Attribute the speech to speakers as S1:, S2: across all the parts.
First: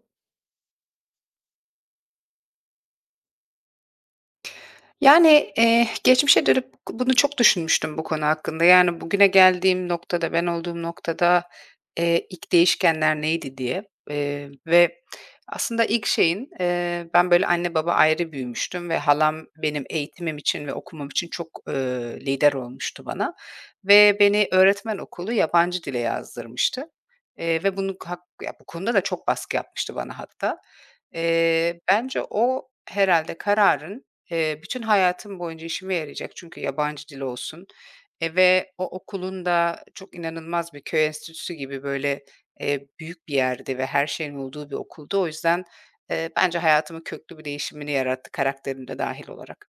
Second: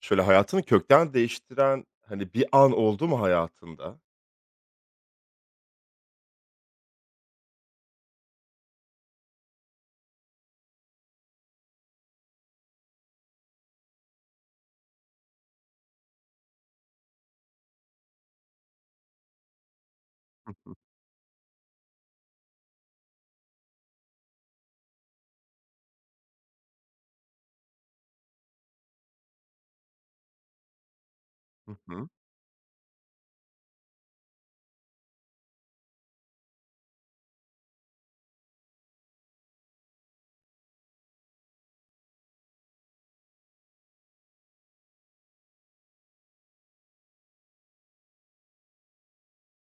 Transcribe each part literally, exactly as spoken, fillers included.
S1: Şöyle hayatını kökten değiştiren, hani, bir an oldu mu hayatında?
S2: Yani, eee, geçmişe dönüp bunu çok düşünmüştüm bu konu hakkında. Yani, bugüne geldiğim noktada, ben olduğum noktada, eee, ilk değişkenler neydi diye, eee, ve aslında ilk şeyin, eee, ben böyle anne baba ayrı büyümüştüm ve halam benim eğitimim
S1: Hı
S2: için ve
S1: hı.
S2: okumam için çok, eee, lider olmuştu bana ve beni öğretmen okulu yabancı dile yazdırmıştı, eee, ve bunu hak ya, bu konuda da çok baskı yapmıştı bana hatta.
S1: Hı
S2: Eee,
S1: hı.
S2: bence o herhalde kararın. Eee, bütün hayatım boyunca işime yarayacak çünkü yabancı dil olsun, eee, ve o okulun da çok inanılmaz bir köy enstitüsü gibi, böyle, eee, büyük bir yerde ve her şeyin olduğu bir okuldu. O yüzden, eee, bence hayatımın köklü bir değişimini yarattı karakterim de dâhil olarak.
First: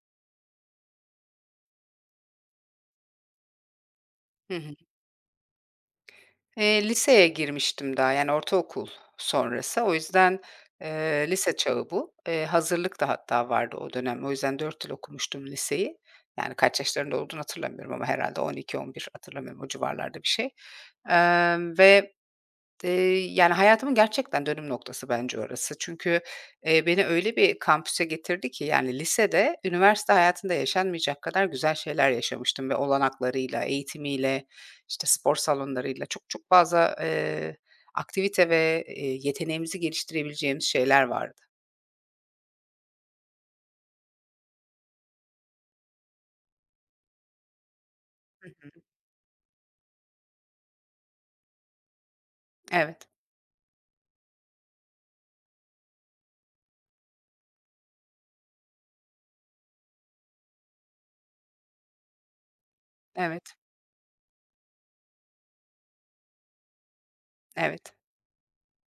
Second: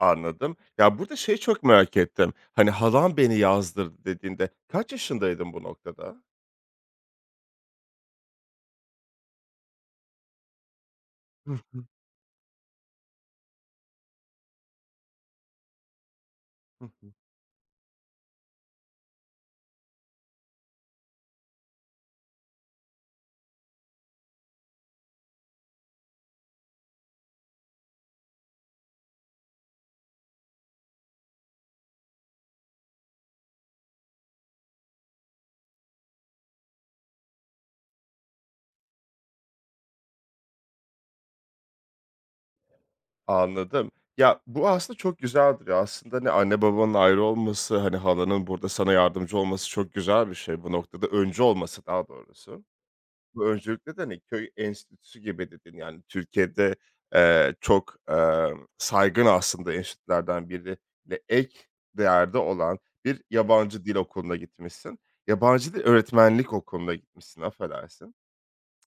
S1: Anladım. Ya, burada şeyi çok merak ettim. Hani, "Halam beni yazdırdı." dediğinde
S2: Hı hı.
S1: kaç yaşındaydın bu noktada?
S2: Eee, liseye girmiştim daha, yani, ortaokul sonrası. O yüzden, eee,
S1: Hı
S2: lise
S1: hı.
S2: çağı bu. Eee, hazırlık da hatta vardı o dönem. O yüzden dört yıl okumuştum liseyi. Yani, kaç
S1: Hı hı.
S2: yaşlarında olduğunu hatırlamıyorum ama herhâlde on iki on bir hatırlamıyorum, o civarlarda bir şey. Emm, ve Eee, yani, hayatımın gerçekten dönüm noktası bence orası. Çünkü, eee, beni öyle bir kampüse getirdi ki, yani, lisede üniversite hayatında yaşanmayacak kadar güzel şeyler yaşamıştım ve olanaklarıyla, eğitimiyle, işte, spor salonlarıyla çok çok fazla, eee, aktivite ve, eee, yeteneğimizi geliştirebileceğimiz şeyler vardı.
S1: Anladım. Ya, bu aslında çok güzeldir ya. Aslında, hani, anne babanın ayrı olması, hani, halanın
S2: Hı
S1: burada
S2: hı.
S1: sana yardımcı olması çok güzel bir şey bu noktada. Öncü olması daha doğrusu.
S2: Evet,
S1: Bu öncelikle de, hani, köy enstitüsü gibi dedin. Yani, Türkiye'de, eee, çok, emm, saygın aslında enstitülerden birine ek değerde olan bir
S2: evet,
S1: yabancı dil okuluna gitmişsin. Yabancı dil öğretmenlik okuluna gitmişsin,
S2: evet.
S1: affedersin.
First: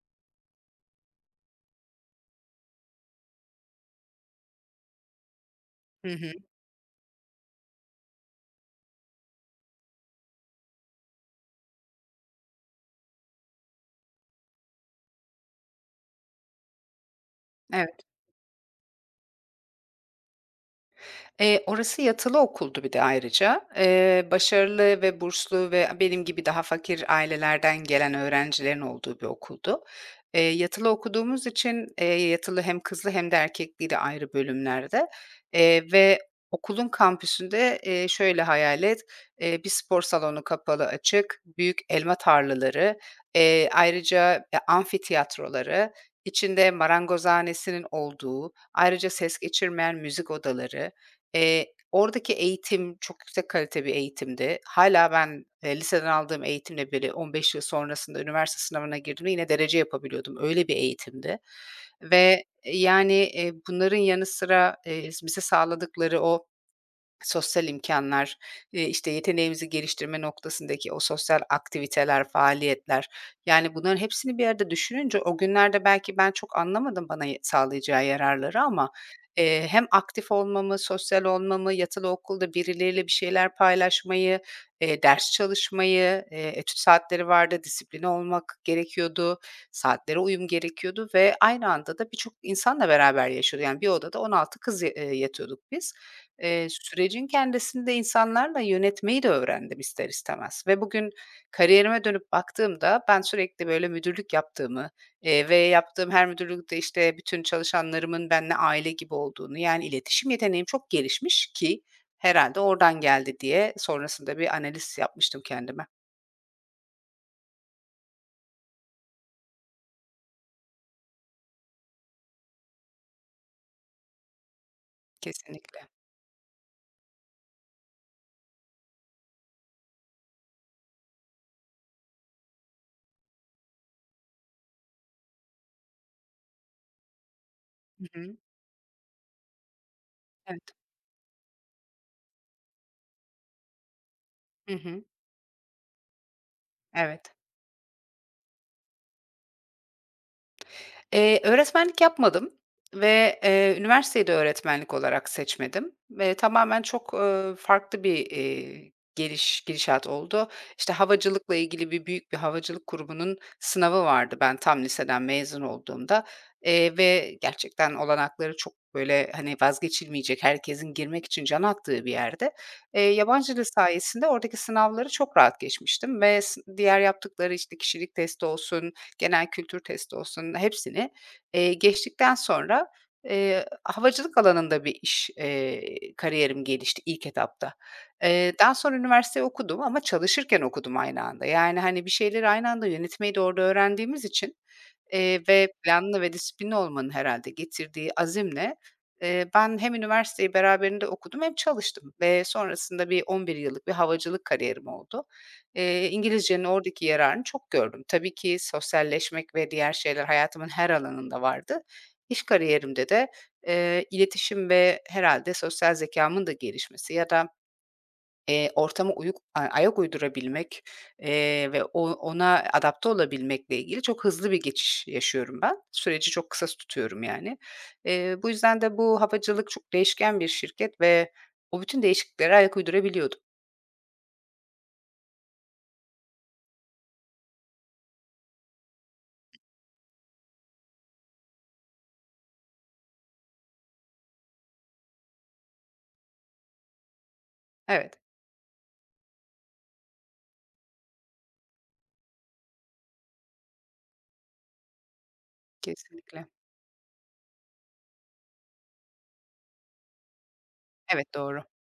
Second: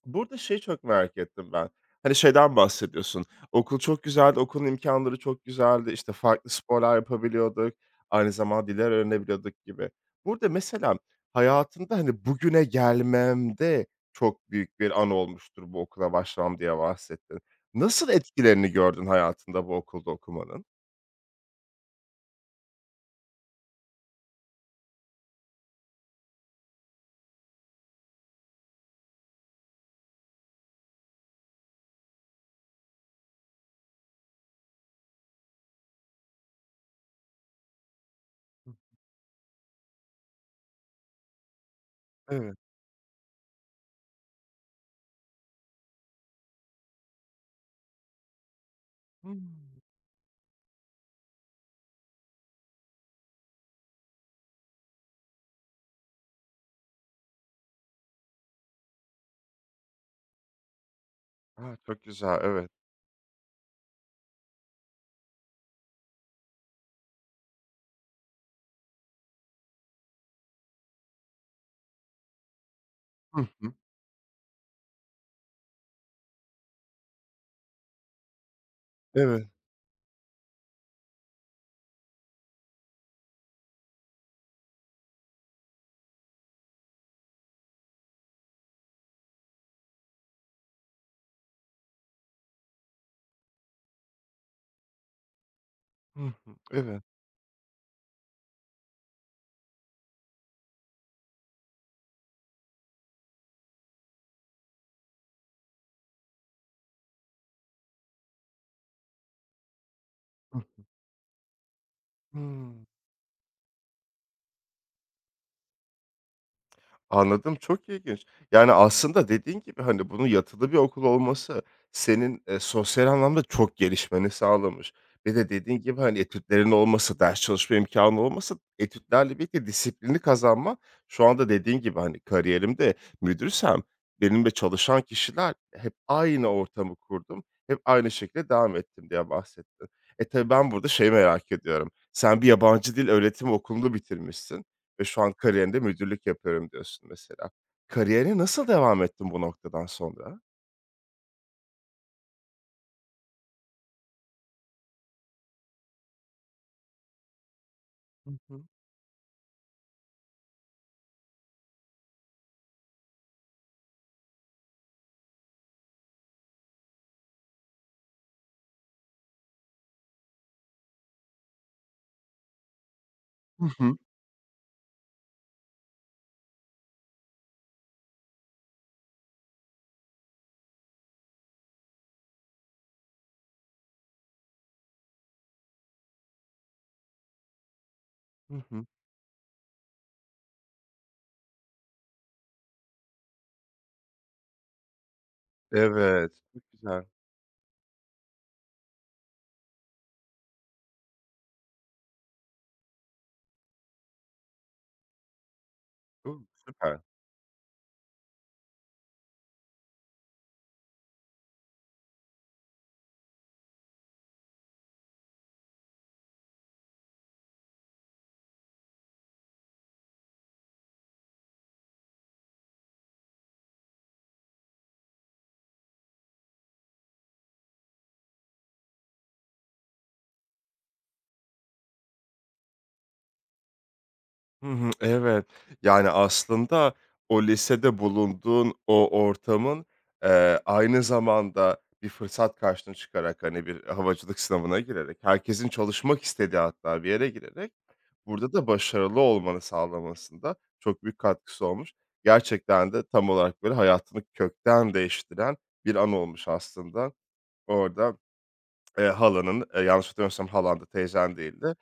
S1: Burada şeyi çok merak ettim ben. Hani, şeyden bahsediyorsun, okul çok güzeldi, okulun imkânları çok güzeldi,
S2: Hı
S1: İşte
S2: hı.
S1: farklı sporlar yapabiliyorduk, aynı zamanda diller öğrenebiliyorduk gibi. Burada mesela hayatında, hani, bugüne gelmemde çok büyük bir an olmuştur bu okula başlamam diye bahsettin.
S2: Evet.
S1: Nasıl etkilerini gördün hayatında bu okulda okumanın?
S2: Eee, orası yatılı okuldu bir de ayrıca. Eee, başarılı ve burslu ve benim gibi daha fakir ailelerden gelen öğrencilerin olduğu bir okuldu. Eee, yatılı okuduğumuz için, eee, yatılı hem kızlı hem de erkekliydi ayrı bölümlerde, eee, ve okulun kampüsünde, eee, şöyle
S1: Hı,
S2: hayal et, eee, bir spor salonu kapalı açık, büyük elma
S1: evet.
S2: tarlaları, eee, ayrıca, eee, amfitiyatroları, içinde marangozhanesinin olduğu, ayrıca ses
S1: Hımm.
S2: geçirmeyen müzik odaları. Eee, oradaki eğitim çok yüksek kalite bir eğitimdi. Hâlâ ben, eee, liseden aldığım eğitimle beri on beş yıl sonrasında üniversite sınavına girdiğimde yine derece yapabiliyordum. Öyle bir eğitimdi
S1: A, çok güzel,
S2: ve,
S1: evet.
S2: eee, yani, eee, bunların yanı sıra, eee, bize sağladıkları o sosyal imkanlar, eee, işte, yeteneğimizi geliştirme noktasındaki o sosyal aktiviteler, faaliyetler,
S1: Hı hı.
S2: yani, bunların hepsini bir arada düşününce o günlerde belki ben çok anlamadım bana y sağlayacağı yararları ama,
S1: Evet.
S2: eee, hem aktif olmamı, sosyal olmamı, yatılı okulda birileriyle bir şeyler paylaşmayı, eee, ders çalışmayı, eee, etüt saatleri vardı, disipline olmak gerekiyordu, saatlere uyum gerekiyordu ve aynı anda da birçok insanla beraber yaşıyordu. Yani, bir odada on altı kız ya eee, yatıyorduk biz.
S1: Hı hı.
S2: Eee,
S1: Evet.
S2: sürecin kendisinde insanlarla yönetmeyi de öğrendim ister istemez ve bugün kariyerime dönüp baktığımda ben sürekli böyle müdürlük yaptığımı, eee, ve yaptığım her müdürlükte, işte, bütün çalışanlarımın benimle aile gibi olduğunu, yani, iletişim
S1: Hıh.
S2: yeteneğim çok gelişmiş ki herhalde
S1: Hıı.
S2: oradan geldi diye sonrasında bir analiz yapmıştım kendime.
S1: Anladım, çok ilginç. Yani, aslında dediğin gibi, hani, bunun yatılı bir okul olması senin, eee, sosyal anlamda çok gelişmeni sağlamış. Bir de dediğin
S2: Kesinlikle.
S1: gibi, hani, etütlerin olması, ders çalışma imkânı olması, etütlerle birlikte disiplini kazanma şu anda dediğin gibi, hani, kariyerimde müdürsem benimle çalışan kişiler hep aynı ortamı kurdum, hep
S2: Hı
S1: aynı
S2: hı.
S1: şekilde devam ettim diye bahsettin. E, tabii
S2: Evet.
S1: ben burada şeyi merak ediyorum. Sen bir yabancı dil öğretim okulunu bitirmişsin
S2: Hı hı.
S1: ve şu an kariyerinde müdürlük yapıyorum diyorsun
S2: Evet.
S1: mesela. Kariyerine nasıl devam ettin bu noktadan sonra?
S2: Eee, öğretmenlik yapmadım ve, eee, üniversiteyi de öğretmenlik olarak seçmedim ve tamamen çok, ııı, farklı bir,
S1: Hı hı.
S2: eee, geliş gidişat oldu. İşte, havacılıkla ilgili bir büyük bir havacılık kurumunun sınavı vardı ben tam liseden mezun olduğumda, eee, ve gerçekten olanakları çok, böyle, hani, vazgeçilmeyecek, herkesin girmek için can attığı bir yerde. Eee, yabancı dil
S1: Hı hı.
S2: sayesinde oradaki sınavları çok rahat geçmiştim ve s diğer yaptıkları, işte, kişilik testi olsun, genel kültür testi olsun hepsini, eee, geçtikten sonra, eee, havacılık alanında bir iş, eee, kariyerim gelişti ilk etapta. Eee,
S1: Hı
S2: daha
S1: hı.
S2: sonra üniversite okudum ama çalışırken okudum aynı anda. Yani, hani, bir şeyleri aynı anda yönetmeyi de orada öğrendiğimiz için, Eee, ve planlı
S1: Evet,
S2: ve
S1: çok
S2: disiplinli
S1: güzel.
S2: olmanın herhâlde getirdiği azimle, eee, ben hem üniversiteyi beraberinde okudum hem çalıştım ve sonrasında bir on bir yıllık bir havacılık kariyerim oldu. Eee,
S1: O,
S2: İngilizcenin
S1: süper.
S2: oradaki yararını çok gördüm. Tabii ki sosyalleşmek ve diğer şeyler hayatımın her alanında vardı. İş kariyerimde de, eee, iletişim ve herhâlde sosyal zekâmın da gelişmesi ya da Eee, ortama uyuk a ayak uydurabilmek, eee, ve o ona adapte olabilmekle ilgili çok hızlı bir geçiş yaşıyorum ben. Süreci çok kısa tutuyorum yani. Eee, bu yüzden de bu havacılık çok değişken bir şirket ve o bütün değişikliklere ayak uydurabiliyordum.
S1: Hı hı, evet. Yani, aslında o lisede bulunduğun o ortamın, eee, aynı zamanda bir fırsat karşına çıkarak, hani, bir havacılık sınavına girerek, herkesin çalışmak istediği hatta bir yere girerek
S2: Evet,
S1: burada da başarılı olmanı sağlamasında çok büyük katkısı olmuş. Gerçekten de tam olarak böyle hayatını kökten değiştiren bir an
S2: kesinlikle.
S1: olmuş aslında. Orada, eee, halanın, eee, yanlış hatırlamıyorsam halan da
S2: Evet,
S1: teyzen
S2: doğru.
S1: değildi.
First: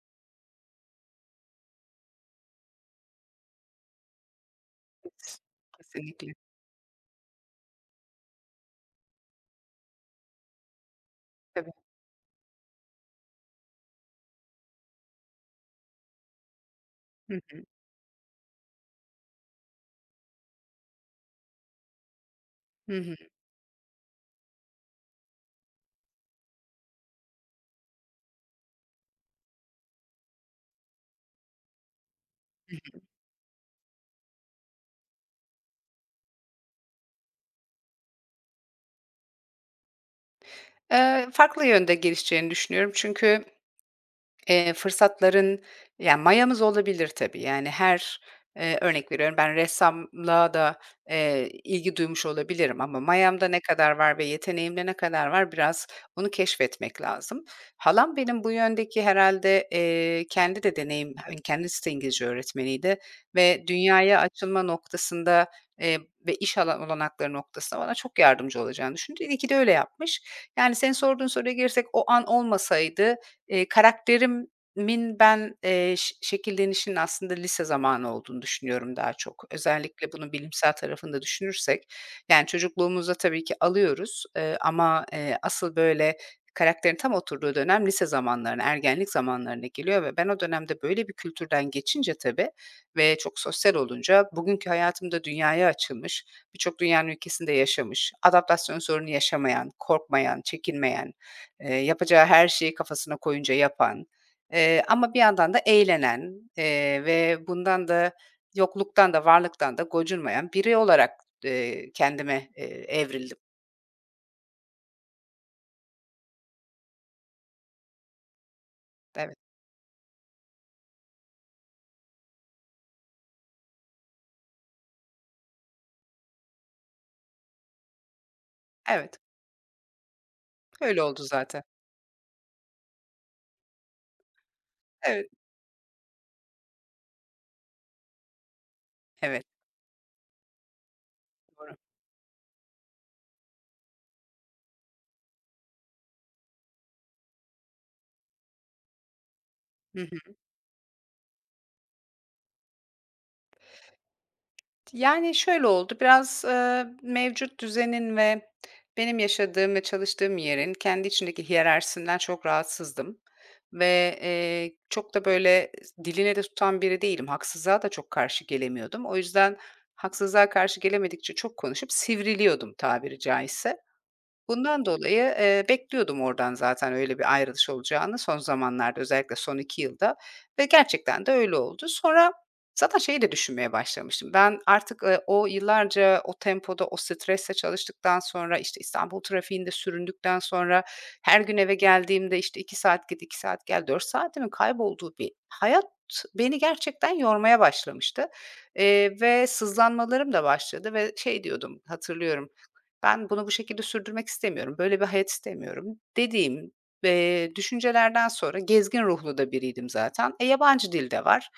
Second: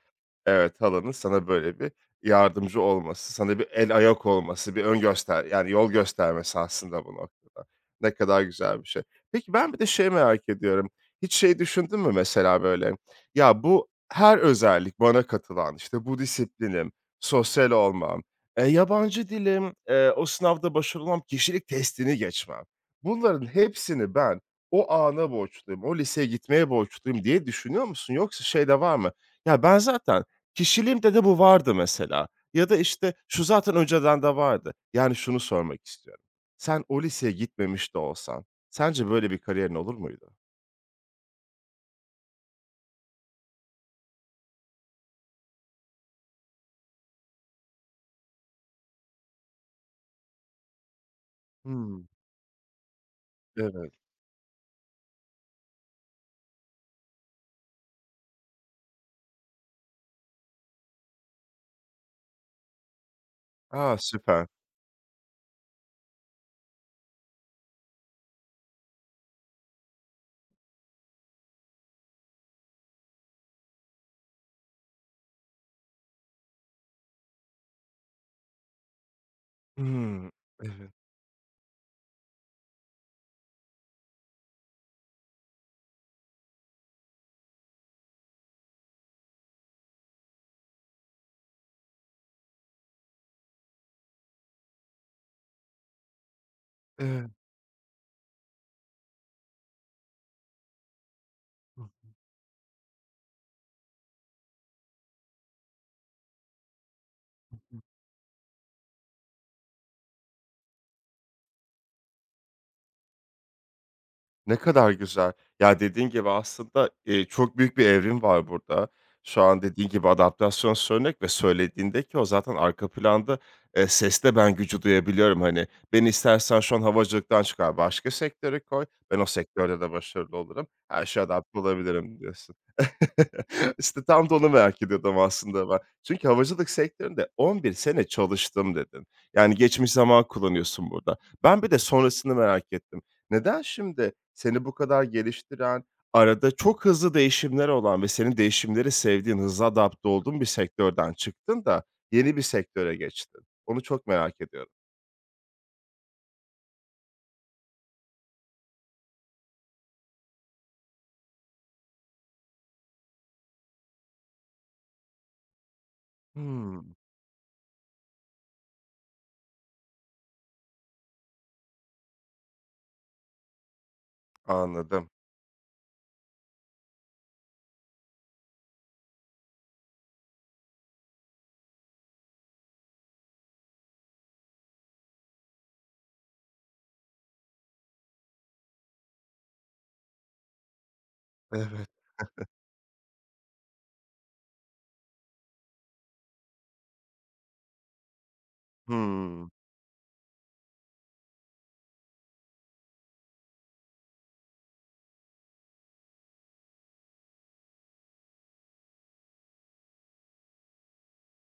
S1: Evet, halanın sana böyle bir yardımcı olması, sana bir el ayak olması, bir ön
S2: Kes
S1: göster yani yol
S2: kesinlikle.
S1: göstermesi aslında bu noktada. Ne kadar güzel bir şey. Peki ben bir de şey merak ediyorum. Hiç şey
S2: Tabii.
S1: düşündün mü mesela böyle? Ya bu her özellik bana katılan, işte bu disiplinim,
S2: Hı hı.
S1: sosyal olmam, eee, yabancı dilim, eee, o sınavda başarılı olmam, kişilik testini geçmem.
S2: Hı hı.
S1: Bunların hepsini ben o ana borçluyum, o liseye gitmeye borçluyum diye düşünüyor musun? Yoksa şey de var mı? Ya ben zaten kişiliğimde de bu vardı mesela ya da, işte, şu zaten önceden de vardı. Yani şunu sormak istiyorum. Sen o liseye gitmemiş de olsan sence böyle bir kariyerin olur muydu?
S2: Eee, farklı yönde gelişeceğini düşünüyorum çünkü Eee, fırsatların, yani, mayamız olabilir tabii. Yani her, eee, örnek veriyorum ben ressamlığa da, eee, ilgi
S1: Hımm,
S2: duymuş olabilirim ama mayamda ne kadar
S1: evet.
S2: var ve yeteneğimde ne kadar var biraz onu keşfetmek lazım. Halam benim bu yöndeki herhalde eee, kendi de deneyim hani kendisi de İngilizce öğretmeniydi ve
S1: A,
S2: dünyaya
S1: süper.
S2: açılma noktasında, eee, ve iş alan olanakları noktasında bana çok yardımcı olacağını düşündü. İyi ki de öyle yapmış. Yani senin sorduğun soruya girsek o an olmasaydı, Eee, karakterimin ben, eee, ş şekillenişinin aslında lise zamanı olduğunu düşünüyorum daha çok. Özellikle
S1: Hımm,
S2: bunun bilimsel
S1: evet,
S2: tarafında düşünürsek, yani, çocukluğumuzda tabii ki alıyoruz, eee, ama, eee, asıl böyle karakterin tam oturduğu dönem lise zamanlarına, ergenlik zamanlarına geliyor ve ben o dönemde böyle bir kültürden geçince tabii ve çok sosyal olunca bugünkü hayatımda dünyaya açılmış, birçok dünyanın
S1: evet.
S2: ülkesinde yaşamış, adaptasyon sorunu yaşamayan, korkmayan, çekinmeyen, Eee, yapacağı her şeyi kafasına koyunca yapan, eee, ama bir yandan da eğlenen, eee, ve bundan da yokluktan da varlıktan da gocunmayan biri olarak, eee, kendime, eee, evrildim.
S1: Ne kadar güzel. Ya, dediğin gibi aslında, eee, çok büyük bir evrim var burada.
S2: Evet,
S1: Şu an dediğin gibi adaptasyon söylemek ve söylediğinde ki o zaten arka planda, eee, seste ben gücü duyabiliyorum. Hani, beni istersen şu an havacılıktan çıkar, başka sektöre koy, ben
S2: evet.
S1: o sektörde de başarılı olurum,
S2: Öyle
S1: her şeye
S2: oldu
S1: adapte
S2: zaten.
S1: olabilirim diyorsun. İşte, tam da onu merak ediyordum
S2: Evet,
S1: aslında ben. Çünkü havacılık sektöründe on bir sene çalıştım dedin.
S2: evet.
S1: Yani, geçmiş zaman kullanıyorsun burada. Ben bir
S2: Doğru.
S1: de sonrasını merak ettim. Neden şimdi seni bu kadar geliştiren, arada çok hızlı değişimler olan ve senin değişimleri sevdiğin, hızlı adapte
S2: Hı.
S1: olduğun bir sektörden çıktın da yeni bir sektöre geçtin? Onu çok merak ediyorum.
S2: Yani, şöyle oldu, biraz, eee, mevcut düzenin ve benim yaşadığım ve çalıştığım yerin kendi içindeki hiyerarşisinden çok rahatsızdım ve, eee, çok da, böyle, diline de tutan
S1: Hımm,
S2: biri değilim. Haksızlığa da çok karşı gelemiyordum. O yüzden haksızlığa karşı gelemedikçe çok konuşup sivriliyordum tabiri caizse. Bundan
S1: anladım.
S2: dolayı, eee, bekliyordum oradan zaten öyle bir ayrılış olacağını son zamanlarda, özellikle son iki yılda ve gerçekten de öyle oldu. Sonra zaten şeyi de düşünmeye başlamıştım. Ben artık, eee, o yıllarca o tempoda, o stresle çalıştıktan sonra, işte, İstanbul trafiğinde süründükten sonra, her gün eve
S1: Evet.
S2: geldiğimde, işte, iki saat git, iki saat gel, dört saatimin kaybolduğu bir hayat beni gerçekten yormaya başlamıştı, eee, ve
S1: Hımm,
S2: sızlanmalarım da başladı ve şey diyordum, hatırlıyorum, ben bunu bu şekilde sürdürmek istemiyorum, böyle bir hayat istemiyorum dediğim, eee, düşüncelerden sonra gezgin ruhlu da biriydim zaten. E, yabancı dil de var.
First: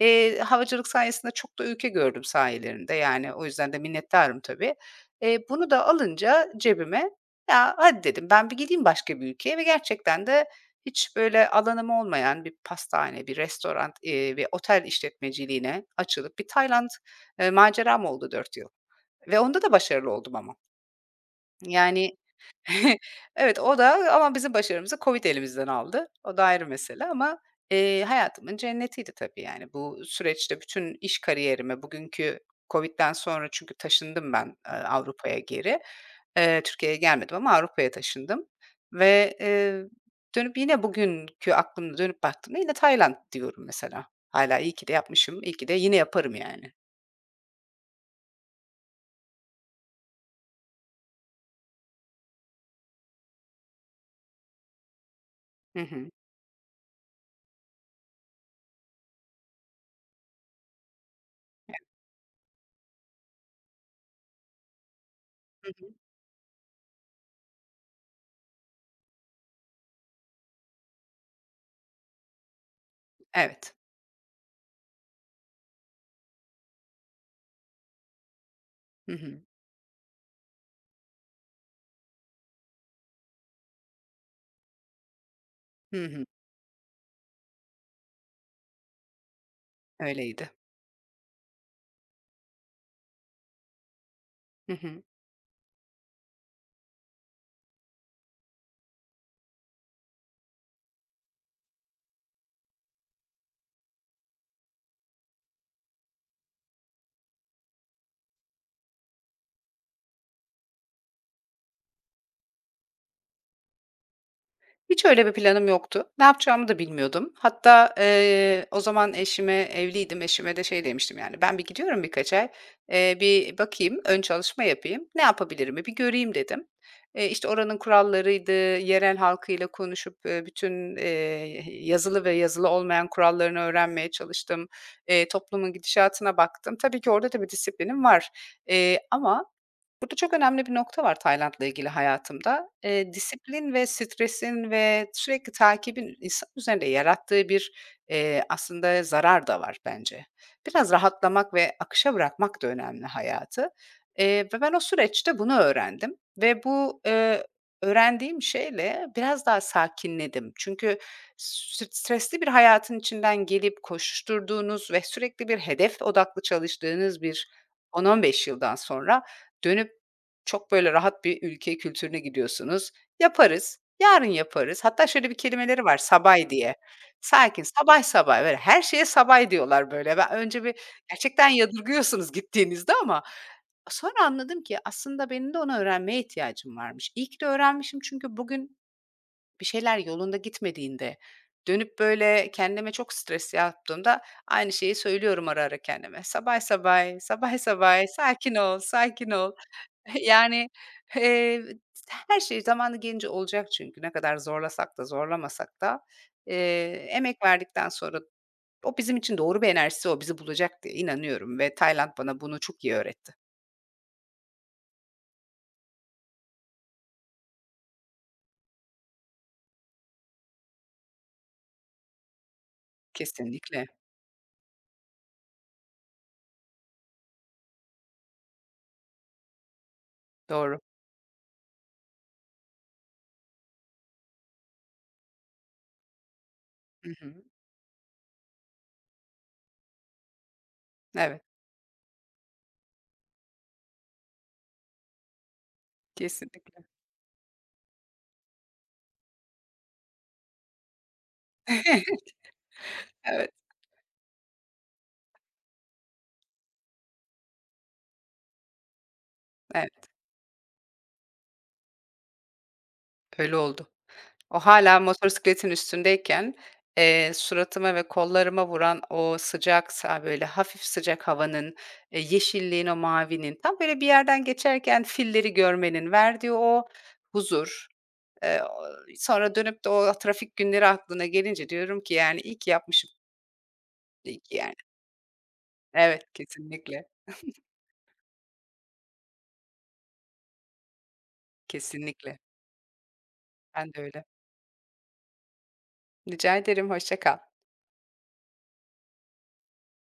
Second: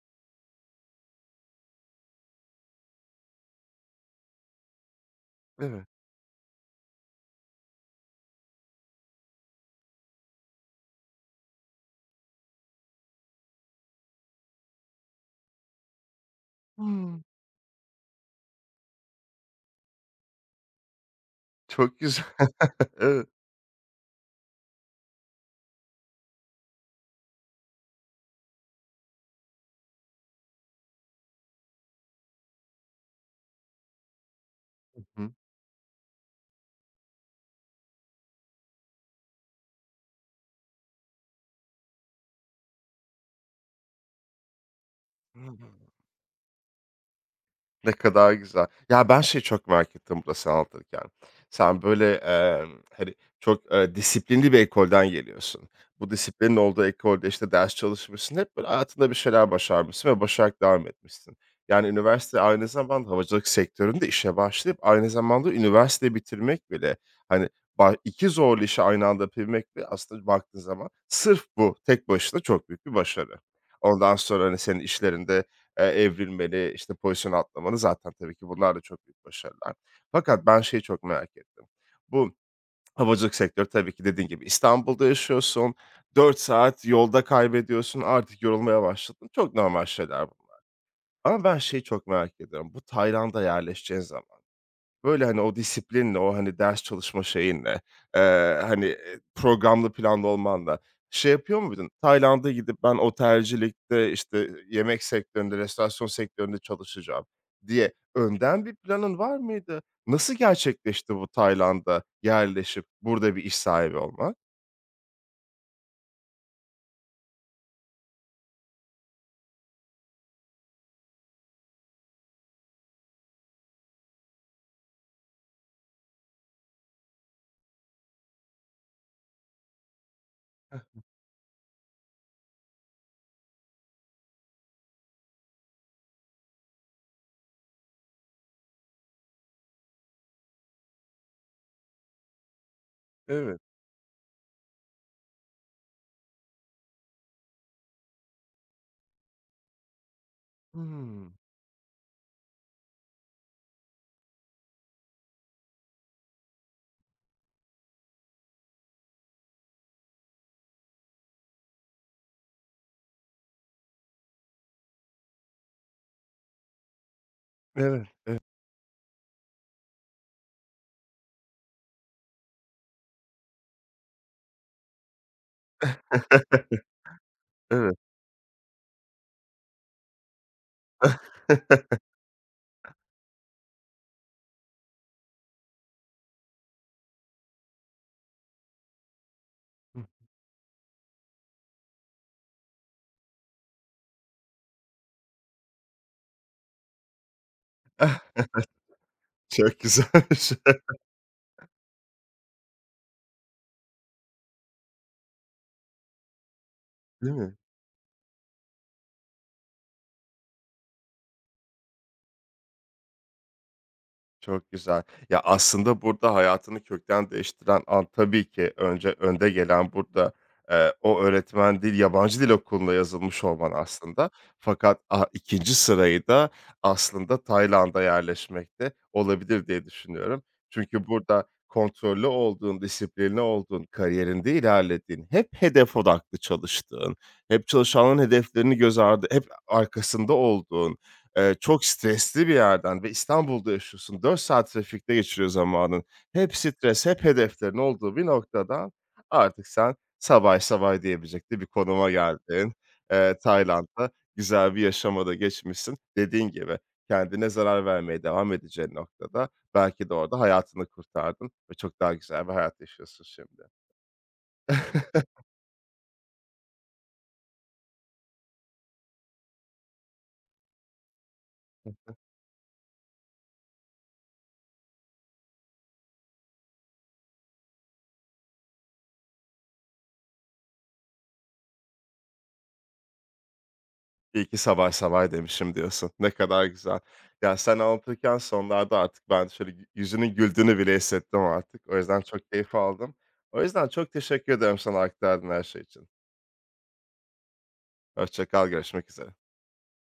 S2: Eee, havacılık sayesinde çok da ülke gördüm sayelerinde, yani, o yüzden de minnettarım tabii. Eee, bunu da
S1: evet.
S2: alınca cebime, "Ya, hadi," dedim, "ben bir gideyim başka bir ülkeye." ve gerçekten de hiç böyle alanım olmayan bir pastane, bir restoran, eee, ve otel işletmeciliğine açılıp bir Tayland,
S1: Hımm,
S2: eee, maceram oldu dört yıl ve onda da başarılı oldum ama.
S1: çok
S2: Yani,
S1: güzel. Evet.
S2: evet, o da ama bizim başarımızı COVID elimizden aldı. O da ayrı mesele ama, eee, hayatımın cennetiydi tabii, yani. Bu süreçte bütün iş kariyerime bugünkü koviden sonra çünkü taşındım ben, eee, Avrupa'ya geri. Eee, Türkiye'ye gelmedim ama Avrupa'ya taşındım ve, eee, dönüp yine bugünkü aklımla dönüp baktığımda yine Tayland diyorum mesela. Hala iyi ki de
S1: Hı
S2: yapmışım, iyi
S1: hı.
S2: ki de yine yaparım yani.
S1: Ne kadar güzel. Ya, ben şey çok merak ettim burada sen anlatırken. Sen böyle, emm, hani, çok, eee, disiplinli bir ekolden geliyorsun.
S2: Hı hı.
S1: Bu disiplinin olduğu ekolde, işte, ders çalışmışsın. Hep böyle hayatında bir şeyler başarmışsın ve başararak devam etmişsin. Yani, üniversite aynı zamanda havacılık sektöründe işe başlayıp aynı zamanda
S2: Hı hı.
S1: üniversiteyi bitirmek bile, hani, ba iki zorlu işi aynı anda yapabilmek bile aslında baktığın zaman sırf bu tek başına çok büyük bir başarı.
S2: Evet.
S1: Ondan sonra, hani, senin işlerinde eee, evrilmeli, işte, pozisyon atlamalı zaten tabii ki bunlar da çok
S2: Hı
S1: büyük
S2: hı.
S1: başarılar. Fakat ben şeyi çok merak ettim. Bu havacılık sektörü tabii ki dediğin gibi İstanbul'da yaşıyorsun,
S2: Hı hı.
S1: dört saat yolda kaybediyorsun, artık yorulmaya başladın. Çok normal şeyler
S2: Öyleydi.
S1: bunlar ama ben şeyi çok merak ediyorum. Bu Tayland'a yerleşeceğin zaman
S2: Hı hı.
S1: böyle, hani, o disiplinle, o, hani, ders çalışma şeyinle, eee, hani, eee, programlı, planlı olmanla şey yapıyor muydun? Tayland'a gidip ben otelcilikte, işte, yemek sektöründe, restorasyon sektöründe çalışacağım diye önden bir planın var mıydı? Nasıl gerçekleşti bu Tayland'a yerleşip burada bir iş sahibi olmak?
S2: Hiç öyle bir planım yoktu. Ne yapacağımı da bilmiyordum. Hatta, eee, o zaman eşime evliydim, eşime de şey demiştim, yani, "Ben bir gidiyorum birkaç ay, eee, bir bakayım, ön çalışma yapayım, ne yapabilirimi bir göreyim." dedim. Eee, işte, oranın kurallarıydı, yerel halkıyla konuşup, eee, bütün,
S1: Heh,
S2: eee, yazılı ve yazılı olmayan kurallarını öğrenmeye çalıştım. Eee, toplumun gidişatına baktım. Tabii ki orada da bir disiplinim var, eee, ama burada çok önemli bir nokta var Tayland'la ilgili hayatımda. Eee,
S1: evet.
S2: disiplin ve stresin ve sürekli takibin insan üzerinde yarattığı bir, eee, aslında zarar da var bence. Biraz
S1: Hımm.
S2: rahatlamak ve akışa bırakmak da önemli hayatı. Eee, ve Ben o süreçte bunu öğrendim ve bu, eee, öğrendiğim şeyle biraz daha sakinledim. Çünkü s stresli bir hayatın içinden gelip koşuşturduğunuz ve sürekli bir hedef odaklı çalıştığınız bir
S1: Evet.
S2: on on beş yıldan sonra dönüp çok böyle rahat bir ülke kültürüne gidiyorsunuz. "Yaparız, yarın yaparız." Hatta şöyle bir kelimeleri var, "sabay" diye. Sakin,
S1: Evet.
S2: sabay sabay, böyle her şeye sabay diyorlar böyle. Ben önce bir gerçekten yadırgıyorsunuz gittiğinizde ama sonra anladım ki aslında benim de onu öğrenmeye ihtiyacım varmış. İyi ki de öğrenmişim çünkü bugün bir şeyler
S1: Hıh.
S2: yolunda gitmediğinde, dönüp böyle kendime çok stres yaptığımda aynı şeyi söylüyorum ara ara kendime. "Sabay sabay, sabay sabay,
S1: Ah,
S2: sakin ol, sakin ol."
S1: çok güzelmiş.
S2: Yani, eee, her şey zamanı gelince olacak çünkü ne kadar zorlasak da zorlamasak da, eee,
S1: Değil
S2: emek
S1: mi?
S2: verdikten sonra o bizim için doğru bir enerjisi o bizi bulacak diye inanıyorum ve Tayland bana bunu çok iyi öğretti.
S1: Çok güzel. Ya, aslında burada hayatını kökten değiştiren an tabii ki önce önde gelen burada, eee, o öğretmen değil, yabancı dil okuluna yazılmış olman
S2: Kesinlikle,
S1: aslında. Fakat, a ikinci sırayı da aslında Tayland'a yerleşmekte olabilir diye düşünüyorum.
S2: doğru.
S1: Çünkü burada kontrollü olduğun, disiplinli olduğun, kariyerinde ilerlediğin, hep hedef odaklı
S2: Hı
S1: çalıştığın,
S2: hı.
S1: hep çalışanların hedeflerini göz ardı, hep arkasında olduğun,
S2: Evet,
S1: Eee, çok stresli bir yerden ve İstanbul'da yaşıyorsun. Dört saat trafikte geçiriyor zamanın. Hep
S2: kesinlikle.
S1: stres, hep hedeflerin olduğu bir noktadan artık sen "Sabay sabay" diyebilecek bir konuma geldin. Eee,
S2: Evet,
S1: Tayland'da güzel bir yaşama da geçmişsin. Dediğin gibi, kendine zarar vermeye devam edeceğin noktada
S2: evet,
S1: belki de orada hayatını kurtardın ve çok daha güzel bir hayat yaşıyorsun
S2: öyle
S1: şimdi.
S2: oldu. O hala motosikletin üstündeyken, eee, suratıma ve kollarıma vuran o sıcak sa böyle hafif sıcak havanın, eee, yeşilliğin, o mavinin, tam böyle bir yerden geçerken filleri görmenin verdiği o huzur, eee, o sonra dönüp de o trafik günleri aklına gelince diyorum ki yani iyi ki yapmışım, iyi
S1: İyi
S2: ki
S1: ki
S2: yani.
S1: "Sabah sabah" demişim diyorsun.
S2: Evet,
S1: Ne kadar güzel.
S2: kesinlikle,
S1: Ya, sen anlatırken sonlarda artık ben şöyle y yüzünün güldüğünü bile hissettim artık. O yüzden
S2: kesinlikle.
S1: çok keyif aldım. O yüzden
S2: Ben de
S1: çok
S2: öyle.
S1: teşekkür ederim sana aktardığın her şey için.
S2: Rica ederim, hoşça kal.
S1: Hoşça kal, görüşmek üzere.